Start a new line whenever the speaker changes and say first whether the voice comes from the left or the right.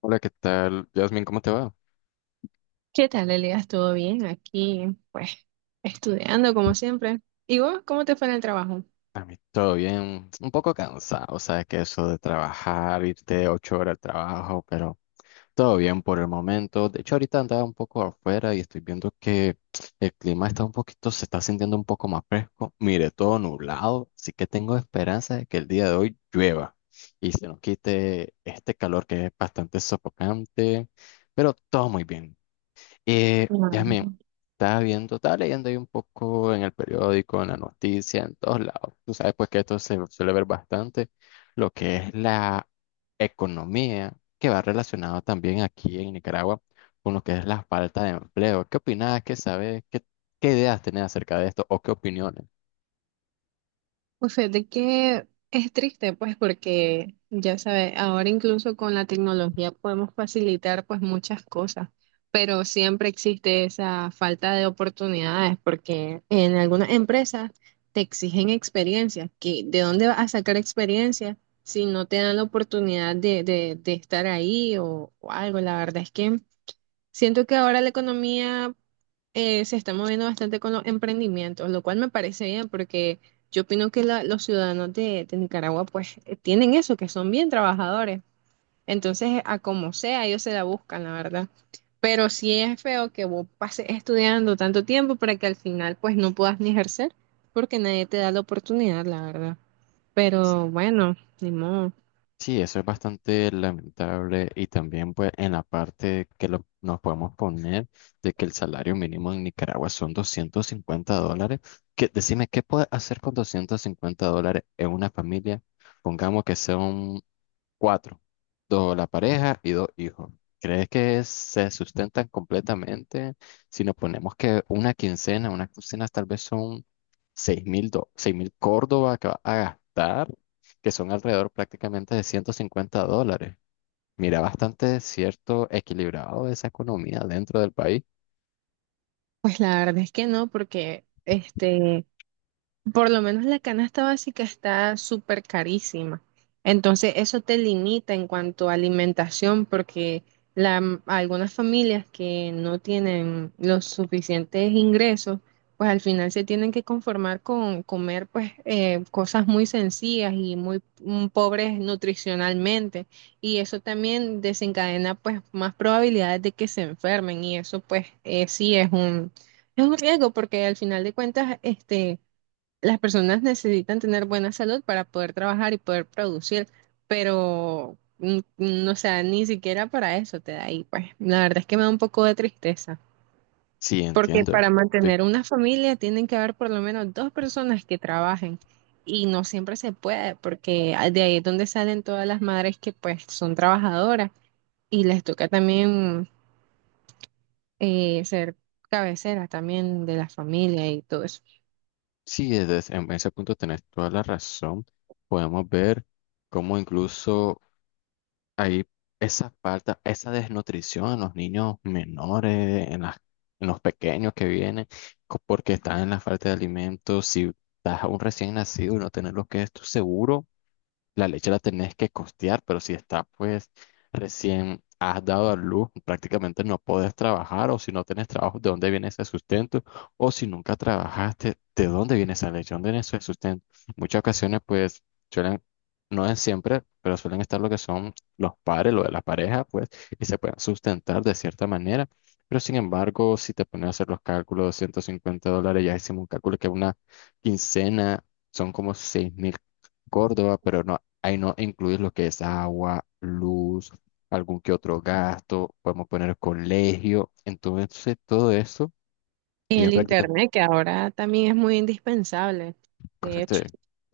left: Hola, ¿qué tal? Yasmin, ¿cómo te va?
right: ¿Qué tal, Elías? ¿Todo bien? Aquí, pues, estudiando como siempre. ¿Y vos, cómo te fue en el trabajo?
left: A mí todo bien, un poco cansado, sabes que eso de trabajar, irte 8 horas al trabajo, pero todo bien por el momento. De hecho, ahorita andaba un poco afuera y estoy viendo que el clima está un poquito, se está sintiendo un poco más fresco. Mire, todo nublado, así que tengo esperanza de que el día de hoy llueva y se nos quite este calor que es bastante sofocante, pero todo muy bien. Yasmin,
right: Mm.
left: estaba viendo, estaba leyendo ahí un poco en el periódico, en la noticia, en todos lados. Tú sabes pues que esto se suele ver bastante, lo que es la economía, que va relacionado también aquí en Nicaragua con lo que es la falta de empleo. ¿Qué opinas? ¿Qué sabes? ¿Qué ideas tenés acerca de esto o qué opiniones?
right: Pues fíjate que es triste, pues, porque ya sabes, ahora incluso con la tecnología podemos facilitar, pues, muchas cosas, pero siempre existe esa falta de oportunidades, porque en algunas empresas te exigen experiencia, que ¿de dónde vas a sacar experiencia si no te dan la oportunidad de estar ahí o algo? La verdad es que. Siento que ahora la economía se está moviendo bastante con los emprendimientos, lo cual me parece bien porque yo opino que los ciudadanos de Nicaragua pues tienen eso, que son bien trabajadores. Entonces, a como sea, ellos se la buscan, la verdad. Pero sí es feo que vos pases estudiando tanto tiempo para que al final pues no puedas ni ejercer porque nadie te da la oportunidad, la verdad. Pero bueno, ni modo.
left: Sí, eso es bastante lamentable y también pues en la parte que nos podemos poner de que el salario mínimo en Nicaragua son $250, que decime, ¿qué puede hacer con $250 en una familia? Pongamos que sea cuatro, dos la pareja y dos hijos. ¿Crees que se sustentan completamente? Si nos ponemos que una quincena tal vez son 6,000 Córdoba que vas a gastar, que son alrededor prácticamente de $150. Mira, bastante cierto, equilibrado esa economía dentro del país.
right: Pues la verdad es que no, porque este. Por lo menos la canasta básica está súper carísima. Entonces eso te limita en cuanto a alimentación porque algunas familias que no tienen los suficientes ingresos, pues al final se tienen que conformar con comer pues cosas muy sencillas y muy pobres nutricionalmente. Y eso también desencadena pues más probabilidades de que se enfermen y eso pues sí es un riesgo porque al final de cuentas este las personas necesitan tener buena salud para poder trabajar y poder producir, pero o sea, ni siquiera para eso te da ahí, pues. La verdad es que me da un poco de tristeza,
left: Sí,
right: porque
left: entiendo.
right: para
left: Sí,
right: mantener una familia tienen que haber por lo menos dos personas que trabajen y no siempre se puede, porque de ahí es donde salen todas las madres que pues son trabajadoras y les toca también ser cabecera también de la familia y todo eso.
left: sí, en ese punto tenés toda la razón. Podemos ver cómo incluso hay esa falta, esa desnutrición en los niños menores, en las, en los pequeños que vienen, porque están en la falta de alimentos. Si estás a un recién nacido y no tener lo que es tu seguro. La leche la tenés que costear, pero si está, pues, recién has dado a luz, prácticamente no podés trabajar, o si no tenés trabajo, ¿de dónde viene ese sustento? O si nunca trabajaste, ¿de dónde viene esa leche? ¿Dónde viene ese sustento? Muchas ocasiones, pues, suelen, no es siempre, pero suelen estar lo que son los padres, lo de la pareja, pues, y se pueden sustentar de cierta manera. Pero sin embargo, si te pones a hacer los cálculos de $150, ya hicimos un cálculo que una quincena son como 6,000 Córdoba, pero no, ahí no incluir lo que es agua, luz, algún que otro gasto, podemos poner colegio. Entonces, todo eso
right: Y
left: ya
right: el
left: prácticamente.
right: internet, que ahora también es muy indispensable, de
left: Correcto.
right: hecho.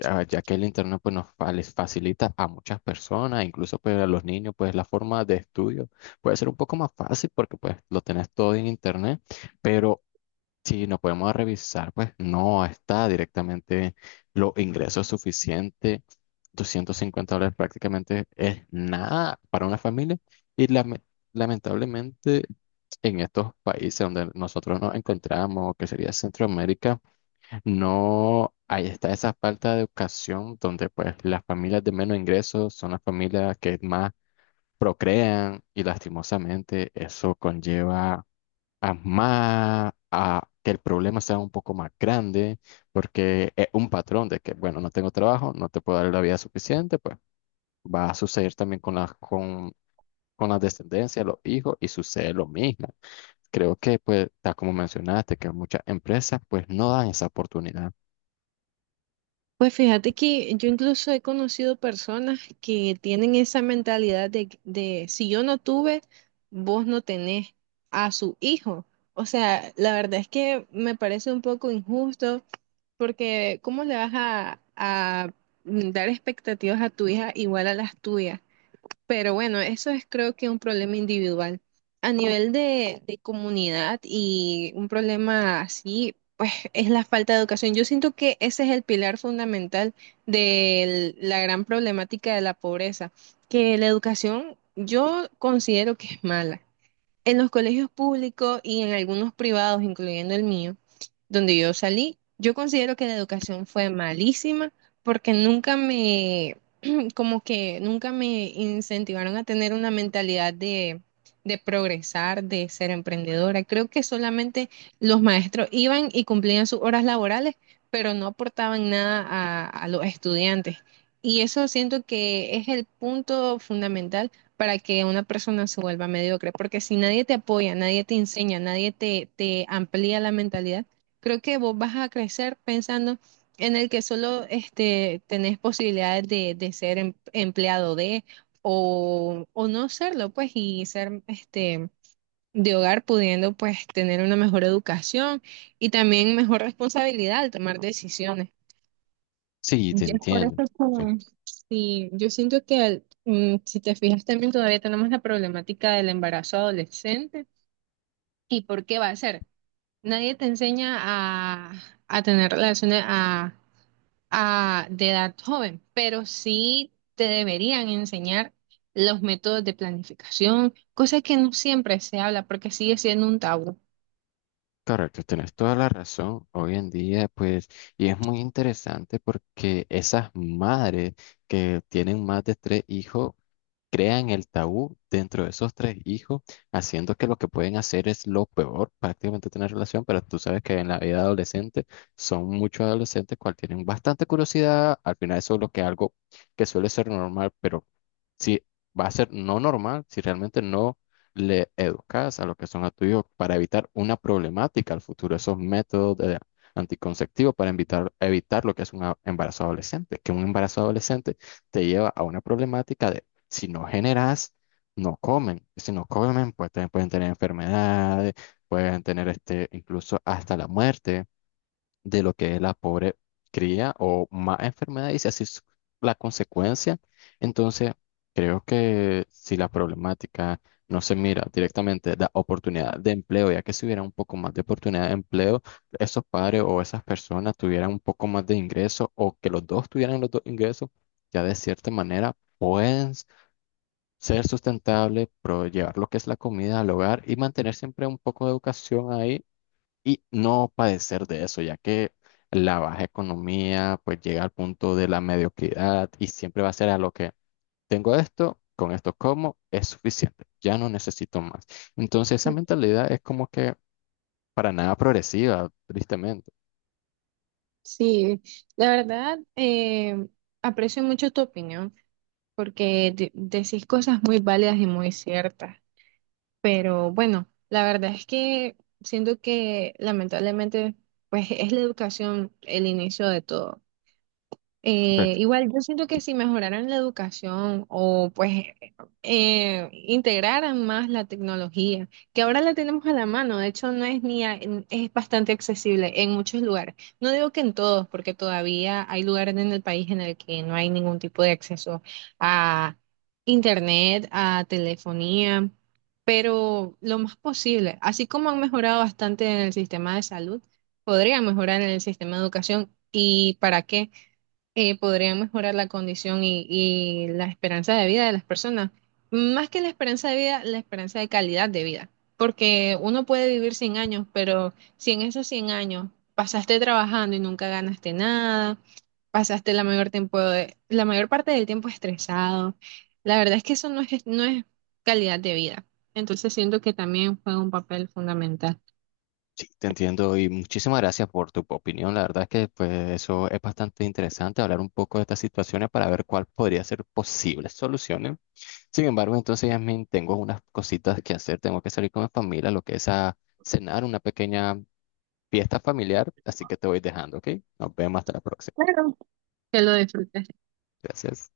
left: Ya, ya que el internet pues les facilita a muchas personas, incluso pues a los niños, pues la forma de estudio puede ser un poco más fácil porque pues lo tenés todo en internet, pero si nos podemos revisar, pues no está directamente los ingresos suficientes. $250 prácticamente es nada para una familia y lamentablemente en estos países donde nosotros nos encontramos, que sería Centroamérica, no, ahí está esa falta de educación donde pues las familias de menos ingresos son las familias que más procrean y lastimosamente eso conlleva a más a que el problema sea un poco más grande porque es un patrón de que bueno, no tengo trabajo, no te puedo dar la vida suficiente, pues va a suceder también con las con la descendencia, los hijos, y sucede lo mismo. Creo que, pues, tal como mencionaste, que muchas empresas, pues, no dan esa oportunidad.
right: Pues fíjate que yo incluso he conocido personas que tienen esa mentalidad de, si yo no tuve, vos no tenés a su hijo. O sea, la verdad es que me parece un poco injusto porque ¿cómo le vas a dar expectativas a tu hija igual a las tuyas? Pero bueno, eso es creo que un problema individual. A nivel de comunidad y un problema así, pues es la falta de educación. Yo siento que ese es el pilar fundamental de la gran problemática de la pobreza, que la educación yo considero que es mala. En los colegios públicos y en algunos privados, incluyendo el mío, donde yo salí, yo considero que la educación fue malísima porque nunca me, como que nunca me incentivaron a tener una mentalidad de progresar, de ser emprendedora. Creo que solamente los maestros iban y cumplían sus horas laborales, pero no aportaban nada a los estudiantes. Y eso siento que es el punto fundamental para que una persona se vuelva mediocre, porque si nadie te apoya, nadie te enseña, nadie te amplía la mentalidad, creo que vos vas a crecer pensando en el que solo este, tenés posibilidades de ser empleado de o no serlo, pues, y ser este, de hogar pudiendo, pues, tener una mejor educación y también mejor responsabilidad al tomar decisiones.
left: Sí, te
right: Ya es por eso
left: entiendo. Sí,
right: que sí, yo siento que si te fijas también todavía tenemos la problemática del embarazo adolescente y por qué va a ser. Nadie te enseña a tener relaciones, de edad joven, pero sí te deberían enseñar los métodos de planificación, cosa que no siempre se habla porque sigue siendo un tabú.
left: correcto, tienes toda la razón. Hoy en día, pues, y es muy interesante porque esas madres que tienen más de tres hijos, crean el tabú dentro de esos tres hijos, haciendo que lo que pueden hacer es lo peor, prácticamente tener relación, pero tú sabes que en la vida adolescente son muchos adolescentes cual tienen bastante curiosidad, al final eso es lo que algo que suele ser normal, pero si va a ser no normal, si realmente no le educas a lo que son a tu hijo para evitar una problemática al futuro, esos métodos de anticonceptivos para evitar lo que es un embarazo adolescente, que un embarazo adolescente te lleva a una problemática de si no generas, no comen. Si no comen, pues pueden tener enfermedades, pueden tener este, incluso hasta la muerte de lo que es la pobre cría o más enfermedad y si así es la consecuencia. Entonces, creo que si la problemática no se mira directamente da oportunidad de empleo, ya que si hubiera un poco más de oportunidad de empleo, esos padres o esas personas tuvieran un poco más de ingresos o que los dos tuvieran los dos ingresos, ya de cierta manera pueden ser sustentable, llevar lo que es la comida al hogar y mantener siempre un poco de educación ahí y no padecer de eso, ya que la baja economía pues llega al punto de la mediocridad y siempre va a ser a lo que tengo esto, con esto como, es suficiente, ya no necesito más. Entonces esa mentalidad es como que para nada progresiva, tristemente.
right: Sí, la verdad, aprecio mucho tu opinión porque decís cosas muy válidas y muy ciertas, pero bueno, la verdad es que siento que lamentablemente pues es la educación el inicio de todo. Igual yo siento que si mejoraran la educación o pues integraran más la tecnología, que ahora la tenemos a la mano, de hecho no es ni es bastante accesible en muchos lugares. No digo que en todos, porque todavía hay lugares en el país en el que no hay ningún tipo de acceso a internet, a telefonía, pero lo más posible, así como han mejorado bastante en el sistema de salud, podrían mejorar en el sistema de educación. ¿Y para qué? Podría mejorar la condición y la esperanza de vida de las personas. Más que la esperanza de vida, la esperanza de calidad de vida. Porque uno puede vivir 100 años, pero si en esos 100 años pasaste trabajando y nunca ganaste nada, pasaste la mayor parte del tiempo estresado, la verdad es que eso no es calidad de vida. Entonces siento que también juega un papel fundamental.
left: Sí, te entiendo y muchísimas gracias por tu opinión. La verdad es que pues, eso es bastante interesante, hablar un poco de estas situaciones para ver cuál podría ser posibles soluciones. Sin embargo, entonces, Yasmin, tengo unas cositas que hacer. Tengo que salir con mi familia, lo que es a cenar, una pequeña fiesta familiar. Así que te voy dejando, ¿ok? Nos vemos hasta la próxima.
right: Que lo disfrutes.
left: Gracias.